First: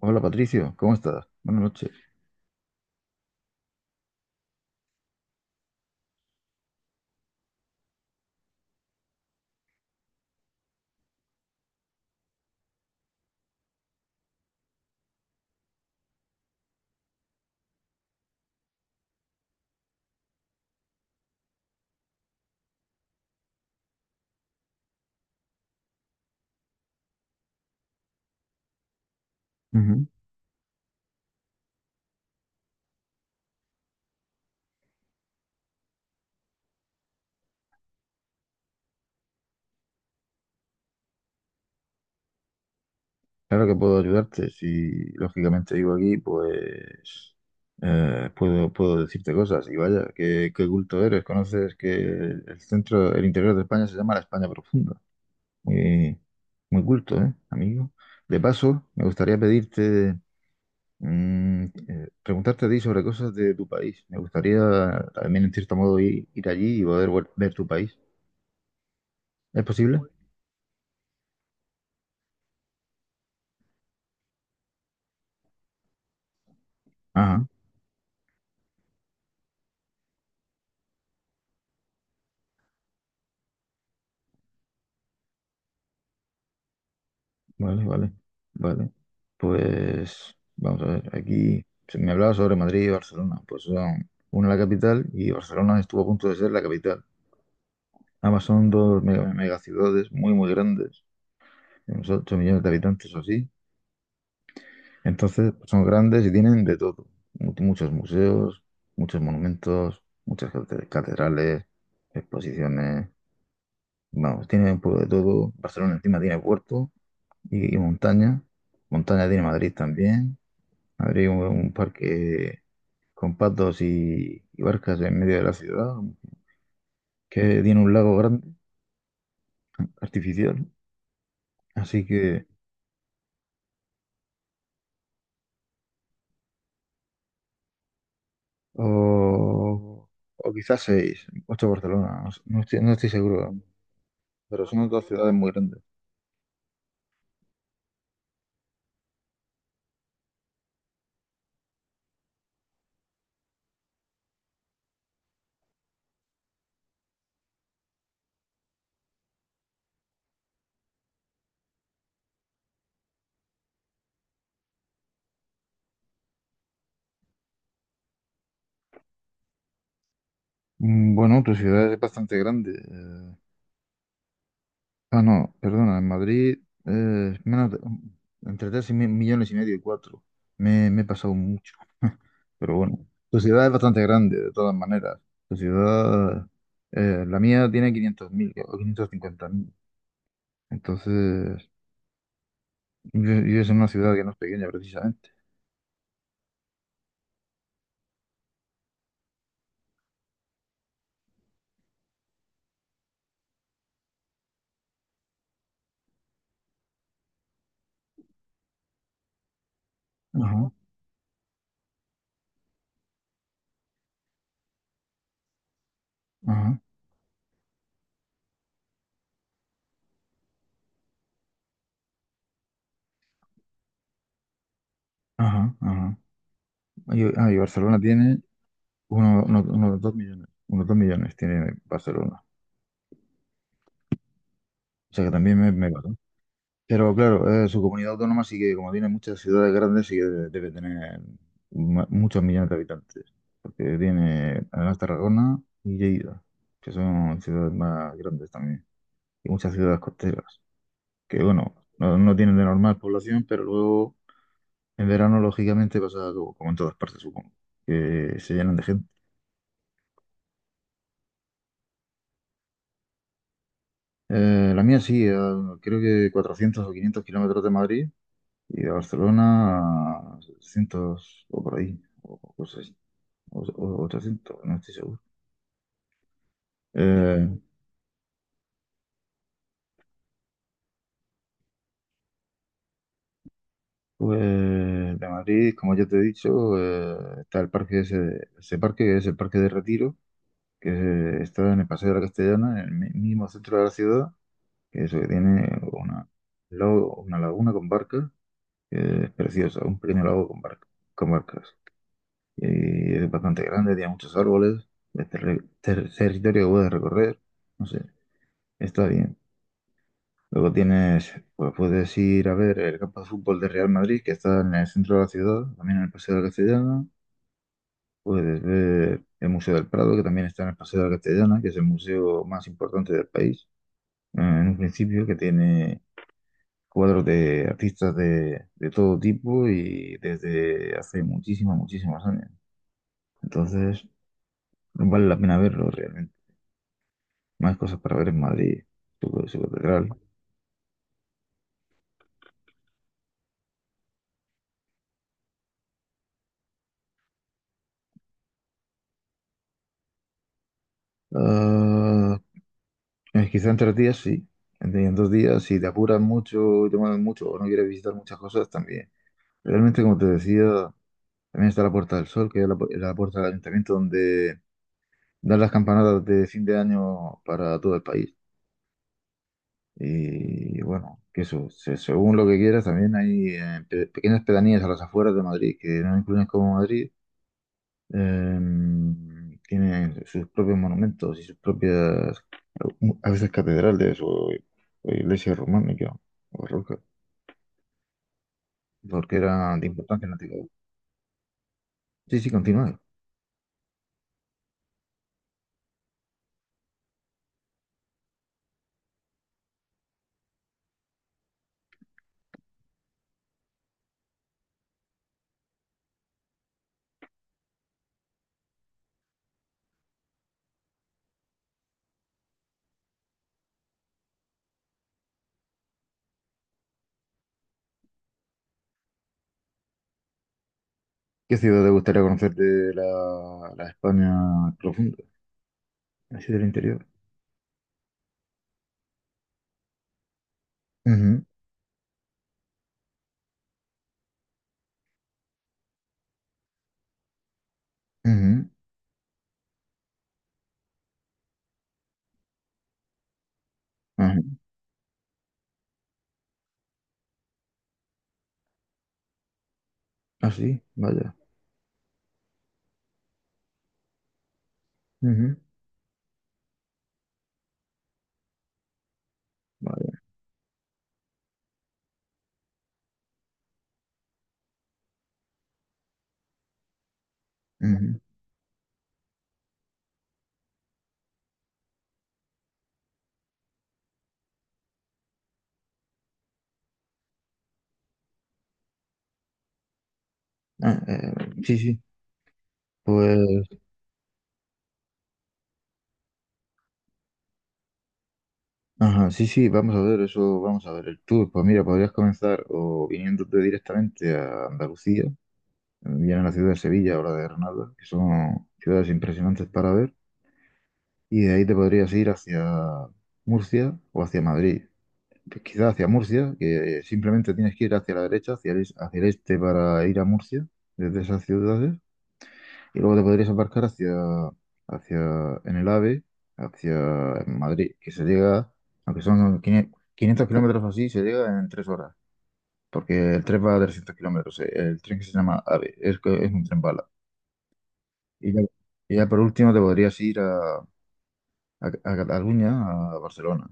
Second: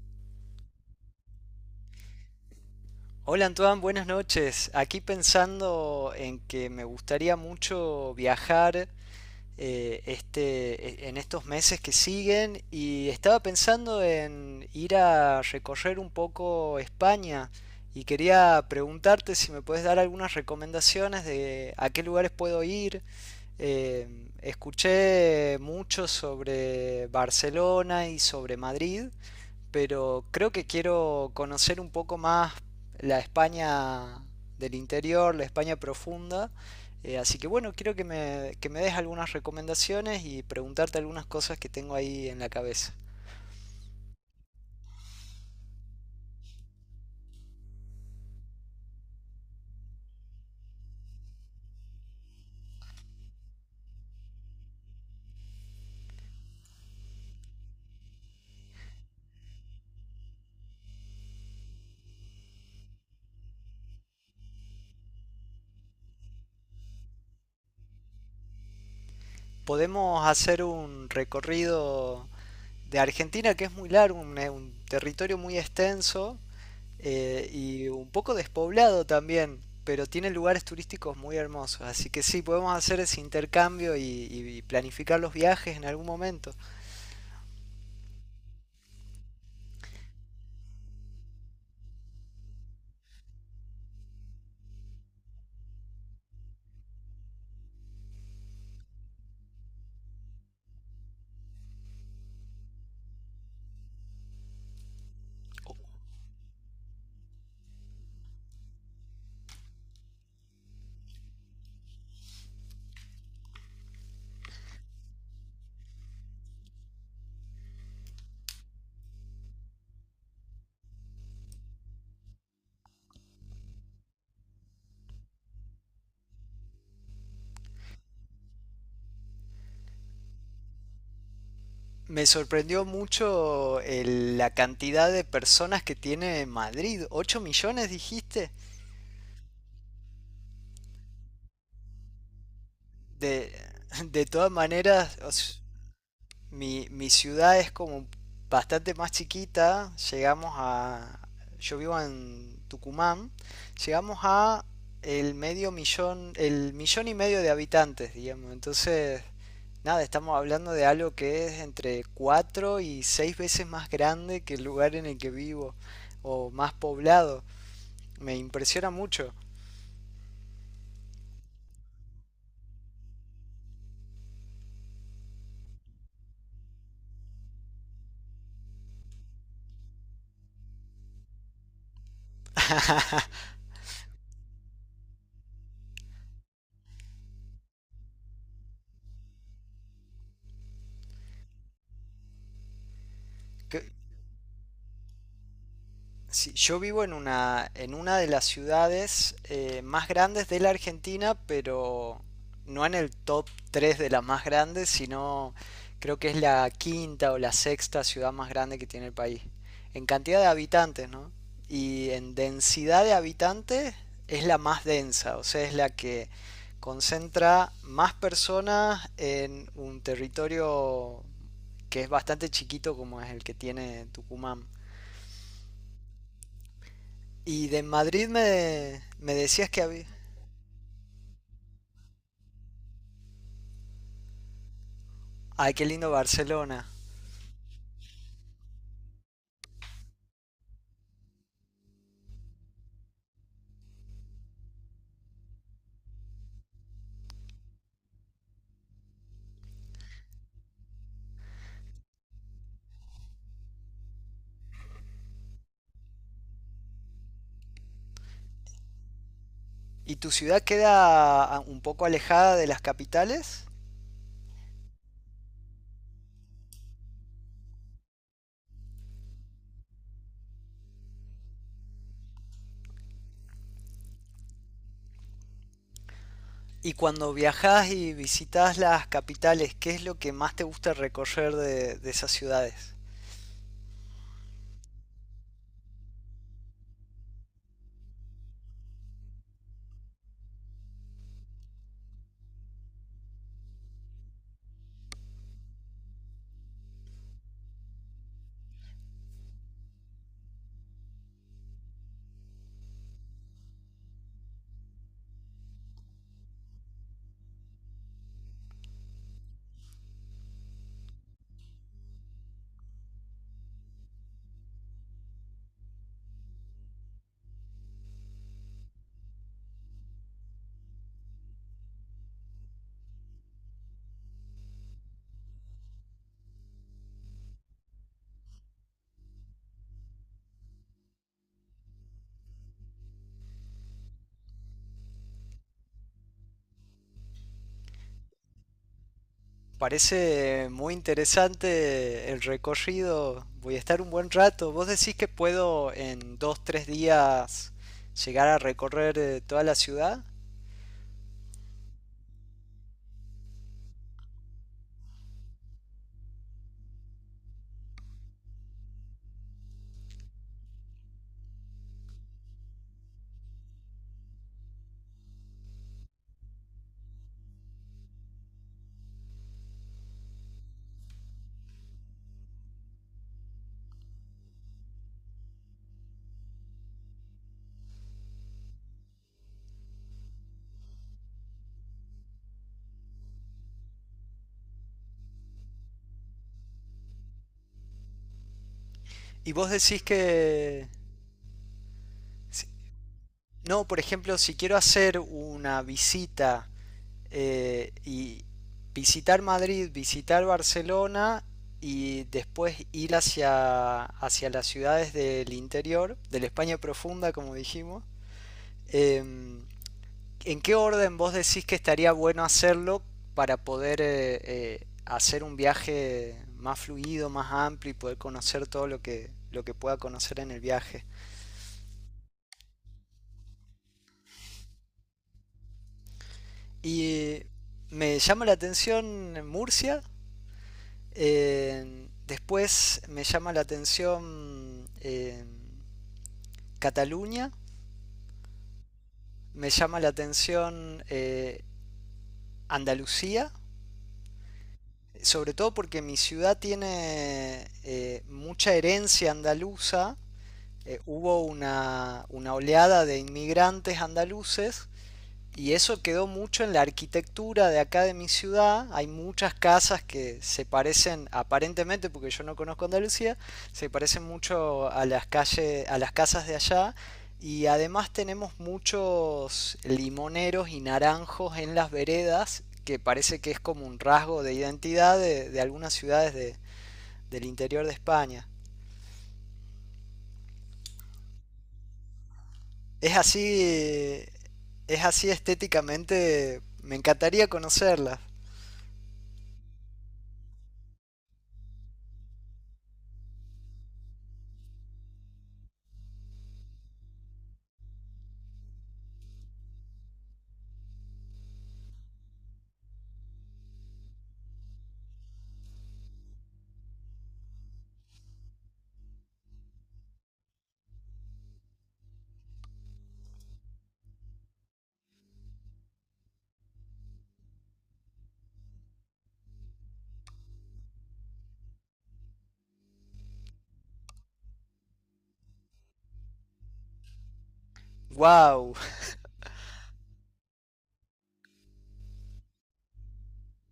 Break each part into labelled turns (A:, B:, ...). A: Hola Patricio, ¿cómo estás? Buenas noches.
B: Hola Antoine, buenas noches. Aquí pensando en que me gustaría mucho viajar en estos meses que siguen y estaba pensando en ir a recorrer un poco España y quería preguntarte si me puedes dar algunas recomendaciones de a qué lugares puedo ir. Eh, Escuché mucho sobre Barcelona y sobre Madrid,
A: Ujú.
B: pero creo que quiero conocer un poco más la España del interior, la España profunda. Así que bueno, quiero que me des algunas recomendaciones y preguntarte algunas cosas que tengo ahí en la cabeza.
A: Claro que puedo ayudarte. Si lógicamente vivo aquí, pues puedo decirte cosas. Y vaya, qué culto eres. Conoces que el centro, el interior de España se llama la España profunda. Muy, muy culto, ¿eh, amigo? De paso, me gustaría pedirte, preguntarte a ti sobre cosas de tu país. Me gustaría también, en cierto modo, ir allí y poder ver tu país. ¿Es posible?
B: Podemos hacer un recorrido de Argentina que es muy largo, un territorio muy extenso,
A: Ajá.
B: y un poco despoblado también, pero tiene lugares turísticos muy hermosos. Así que sí, podemos hacer ese intercambio y planificar los viajes en algún momento.
A: Vale, vale, vale. Pues vamos a ver, aquí se me hablaba sobre Madrid y Barcelona. Pues son una la capital y Barcelona estuvo a punto de ser la capital. Ambas son dos megaciudades muy, muy grandes, unos 8 millones de habitantes o así. Entonces, pues, son grandes y tienen de todo. Muchos museos, muchos monumentos, muchas catedrales, exposiciones. Vamos, tiene un poco de todo. Barcelona encima tiene puerto y montaña. Montaña tiene Madrid también. Habría un parque con patos y barcas en medio de la ciudad, que tiene un lago grande, artificial. Así
B: Me
A: que,
B: sorprendió mucho la cantidad de personas que tiene Madrid. ¿Ocho millones dijiste?
A: o, o quizás seis, ocho Barcelona, no sé, no estoy seguro,
B: De, de todas
A: pero son dos
B: maneras,
A: ciudades muy grandes.
B: Mi ciudad es como bastante más chiquita. Llegamos a... Yo vivo en Tucumán. Llegamos a el medio millón, el millón y medio de habitantes, digamos. Entonces, nada, estamos hablando de algo que es entre cuatro y seis veces más grande que el lugar en el que vivo o más poblado. Me impresiona mucho.
A: Bueno, tu ciudad es bastante grande. Ah, no, perdona, en Madrid, eh, menos de- entre 3 y millones y medio y cuatro. Me he pasado mucho. Pero bueno, tu ciudad es bastante grande, de todas maneras. Tu ciudad, la mía tiene 500.000 o 550.000. Entonces, yo vives en una ciudad que no es pequeña precisamente.
B: Sí, yo vivo en una de las ciudades más grandes de la Argentina, pero no en el top 3 de las más grandes, sino creo que es la quinta o la sexta ciudad más grande que tiene el país. En cantidad de
A: Ajá,
B: habitantes, ¿no? Y en densidad de habitantes es la más densa, o sea, es la que
A: ajá,
B: concentra más personas en un territorio que es bastante chiquito como es el que tiene Tucumán.
A: ajá, ajá. Y
B: Y de
A: Barcelona
B: Madrid
A: tiene
B: me decías que
A: unos
B: había...
A: 2 millones. Unos 2 millones tiene Barcelona. O sea que también me,
B: Ay, qué
A: me va.
B: lindo Barcelona.
A: Pero claro, su comunidad autónoma sí que, como tiene muchas ciudades grandes, sí que debe tener muchos millones de habitantes. Porque tiene además Tarragona y Lleida, que son ciudades más grandes también. Y muchas ciudades costeras, que bueno, no tienen de normal población, pero luego en verano, lógicamente, pasa como en todas partes, supongo, que se llenan de gente.
B: ¿Y tu ciudad queda un poco alejada de las capitales?
A: La mía sí, creo que 400 o 500 kilómetros de Madrid y de Barcelona a 600 o por ahí, o cosas así. O 300, no estoy seguro.
B: Y cuando
A: Eh,
B: viajas y visitas las capitales, ¿qué es lo que más te gusta recorrer de esas ciudades?
A: pues de Madrid, como ya te he dicho, está el parque ese, ese parque que es el Parque de Retiro, que está en el Paseo de la Castellana, en el mismo centro de la ciudad, que eso que tiene una laguna con barcas, que es preciosa, un pequeño lago con barcas. Y es bastante grande, tiene muchos árboles, es territorio que puedes recorrer, no sé, está bien. Luego tienes, pues puedes ir a ver el campo de fútbol de Real Madrid, que está en el centro de la ciudad, también en el Paseo de la Castellana. Puedes ver el Museo del Prado, que también está en el Paseo de la Castellana, que es el museo más importante del país, en un principio, que tiene cuadros de artistas de todo tipo y desde hace muchísimos, muchísimos años. Entonces, vale la pena verlo realmente. Más cosas para ver en Madrid, su catedral.
B: Parece muy interesante el recorrido. Voy a estar un buen rato. ¿Vos decís que puedo en dos, tres días llegar a recorrer toda la ciudad?
A: Ah, quizá en 3 días sí, en 2 días, si te apuras mucho, te mueves mucho o no quieres visitar muchas cosas también. Realmente, como te decía, también está la Puerta del Sol, que es la puerta del ayuntamiento donde dan las campanadas de fin de año para todo el país. Y bueno, que eso, según lo que quieras, también hay pequeñas pedanías a las afueras de Madrid, que no incluyen como Madrid. Tienen sus propios monumentos y sus propias, a veces catedrales o, iglesia románicas o rocas, porque
B: ¿Y vos
A: eran de
B: decís
A: importancia en la antigüedad.
B: que
A: Sí, sí,
B: si-
A: continúa.
B: no, por ejemplo, si quiero hacer una visita y visitar Madrid, visitar Barcelona y después ir hacia, hacia las ciudades del interior, de la España profunda, como dijimos, em, ¿en qué orden vos decís que estaría bueno hacerlo para poder hacer un viaje más fluido, más amplio y poder conocer todo lo que pueda conocer en el viaje?
A: ¿Qué ciudad te gustaría conocer de la España profunda, así del interior?
B: Y me llama la atención Murcia.
A: Ujú,
B: Después me llama la atención Cataluña,
A: ujú,
B: me llama la atención Andalucía,
A: ajá.
B: sobre todo porque mi ciudad tiene mucha herencia andaluza.
A: Ah, sí, vaya.
B: Hubo una oleada de inmigrantes andaluces.
A: Ujú,
B: Y eso quedó mucho en la arquitectura de acá de mi ciudad. Hay muchas casas
A: vaya.
B: que se parecen, aparentemente, porque yo no conozco Andalucía, se parecen mucho a las calles, a las casas de allá. Y además
A: Ujú.
B: tenemos muchos limoneros y naranjos en las veredas, que parece que es como un rasgo de identidad de algunas ciudades del interior de España.
A: Ah, sí, sí.
B: Es así,
A: Pues
B: es así estéticamente, me encantaría conocerlas.
A: ajá, sí, sí, vamos a ver eso, vamos a ver el tour. Pues mira, podrías comenzar o viniéndote directamente a Andalucía, bien a la ciudad de Sevilla o la de Granada, que son ciudades impresionantes para ver, y de ahí te podrías ir hacia Murcia o hacia Madrid. Pues quizá hacia Murcia, que simplemente tienes que ir hacia la derecha, hacia el este para ir a Murcia, desde esas ciudades. Y luego te podrías embarcar en el AVE, hacia Madrid, que se llega, aunque son 500 500 kilómetros o así, se llega en 3 horas, porque el tren va a 300 kilómetros, el tren que se llama AVE, que es un tren bala. Y ya,
B: ¡Wow!
A: por último te podrías ir a Cataluña, a Barcelona,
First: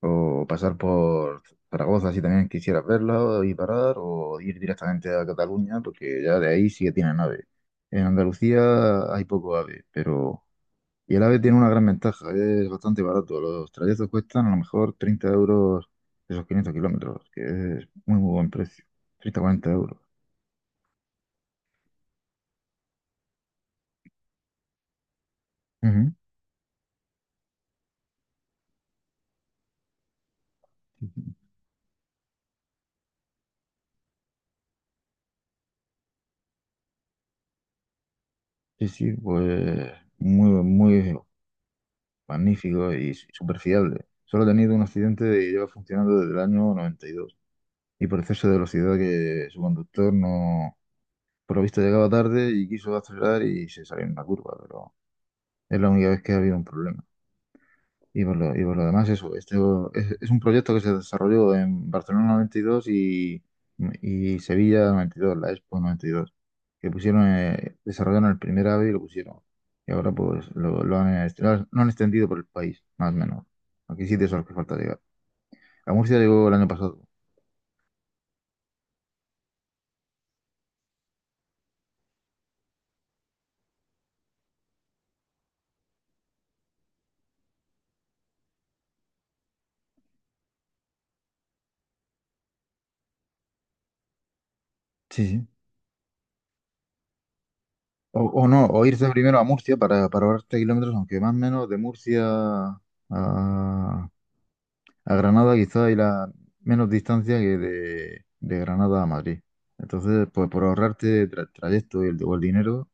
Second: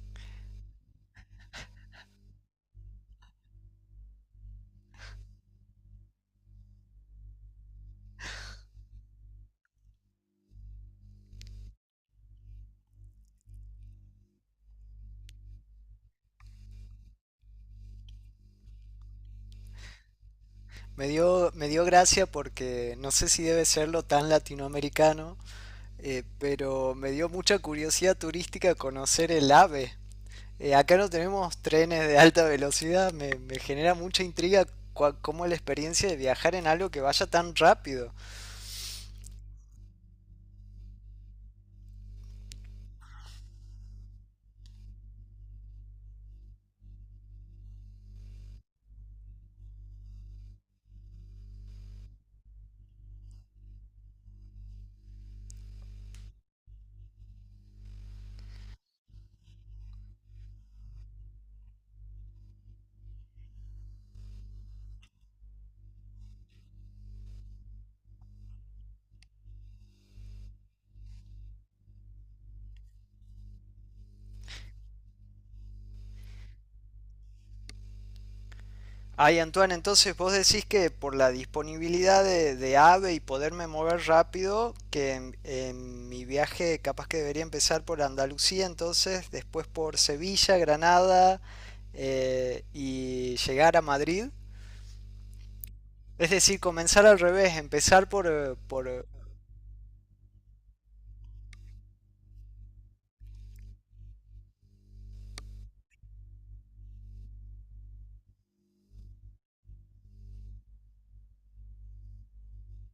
A: o pasar por Zaragoza si también quisieras verla y parar, o ir directamente a Cataluña, porque ya de ahí sí que tienen AVE. En Andalucía hay poco AVE, pero... Y el AVE tiene una gran ventaja, es bastante barato. Los trayectos cuestan a lo mejor 30 € esos 500 kilómetros, que es muy, muy buen precio. 30-40 euros.
B: Me dio gracia porque no sé si debe serlo tan latinoamericano,
A: Ujú.
B: pero me dio mucha curiosidad turística conocer el AVE. Acá no tenemos trenes de alta velocidad, me genera mucha intriga cómo es la experiencia de viajar en algo que vaya tan rápido.
A: Sí, sí, pues muy, muy magnífico y súper fiable. Solo ha tenido un accidente y lleva funcionando desde el año 92. Y dos. Y por exceso de velocidad que su conductor no, por lo visto llegaba tarde y quiso acelerar y se salió en una curva, pero es la única vez que ha habido un problema. Y por lo demás, eso, este es un proyecto que se desarrolló en Barcelona noventa y dos y Sevilla 92, la Expo 92, que pusieron, desarrollaron el primer AVE y lo pusieron. Y ahora pues lo han, est- lo han extendido por el país, más o menos. Aquí sí son los que falta llegar. A Murcia llegó el año pasado.
B: Ay, Antoine, entonces vos decís que por la disponibilidad de AVE y poderme mover rápido, que en mi viaje capaz que debería empezar por Andalucía, entonces después por Sevilla, Granada, y llegar a Madrid.
A: Sí, sí.
B: Es decir, comenzar al revés, empezar
A: O,
B: por,
A: o no, o irse primero a Murcia para ahorrarte kilómetros, aunque más o menos de Murcia a, a Granada quizá hay la menos distancia que de Granada a Madrid. Entonces, pues por ahorrarte el trayecto y o el dinero,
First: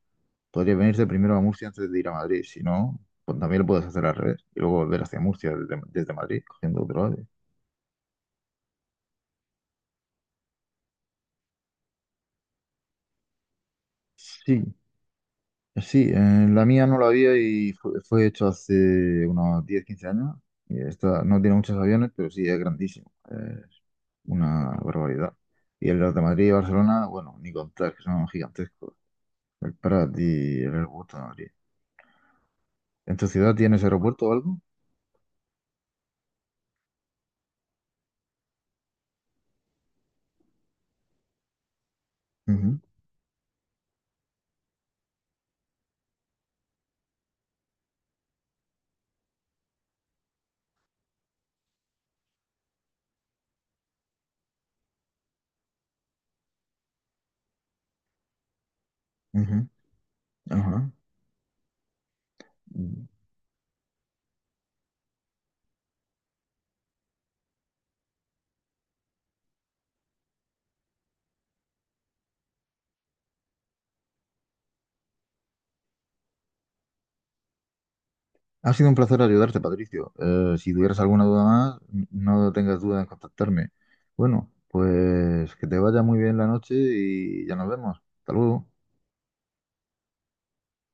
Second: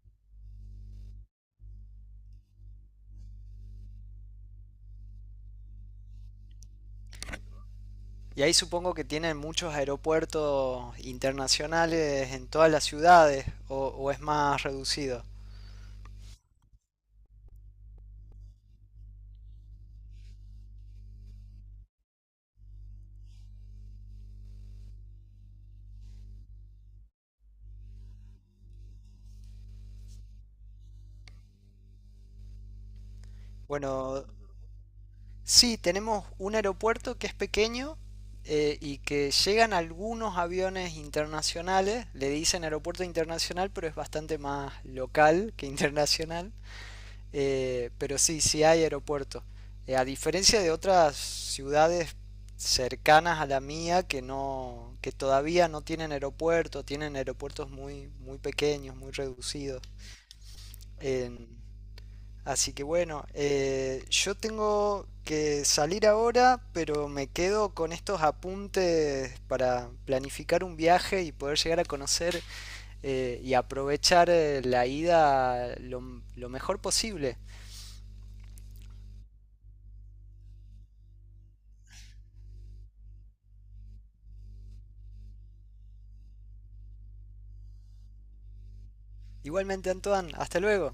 A: podrías venirte primero a Murcia antes de ir a Madrid. Si no, pues también lo puedes hacer al revés y luego volver hacia Murcia desde Madrid, cogiendo otro AVE.
B: y ahí supongo que tienen muchos aeropuertos internacionales en todas las ciudades, o es más
A: Sí,
B: reducido.
A: sí, la mía no la había y fue hecho hace unos 10 15 años. Y esta no tiene muchos aviones, pero sí es grandísimo. Es una barbaridad. Y en los de Madrid y Barcelona, bueno, ni contar, que son gigantescos. Para ti, el aeropuerto de Madrid. ¿En tu ciudad tienes
B: Bueno,
A: aeropuerto o algo?
B: sí, tenemos un aeropuerto que es pequeño y que llegan algunos aviones internacionales, le dicen
A: Ujú,
B: aeropuerto internacional, pero es bastante más local que internacional. Pero sí, sí hay aeropuerto. A diferencia de otras ciudades cercanas a la mía que no, que todavía no tienen aeropuerto, tienen aeropuertos muy, muy pequeños, muy
A: ujú,
B: reducidos.
A: ajá.
B: En, Así que
A: Mm.
B: bueno, yo tengo que salir ahora, pero me quedo con estos apuntes para planificar un viaje y poder llegar a conocer y aprovechar la ida lo mejor posible.
A: Ha sido un placer ayudarte, Patricio. Si tuvieras alguna duda más, no tengas duda en contactarme. Bueno, pues que te vaya muy bien la noche y ya nos vemos. Hasta luego.
B: Igualmente, Antoine, hasta luego.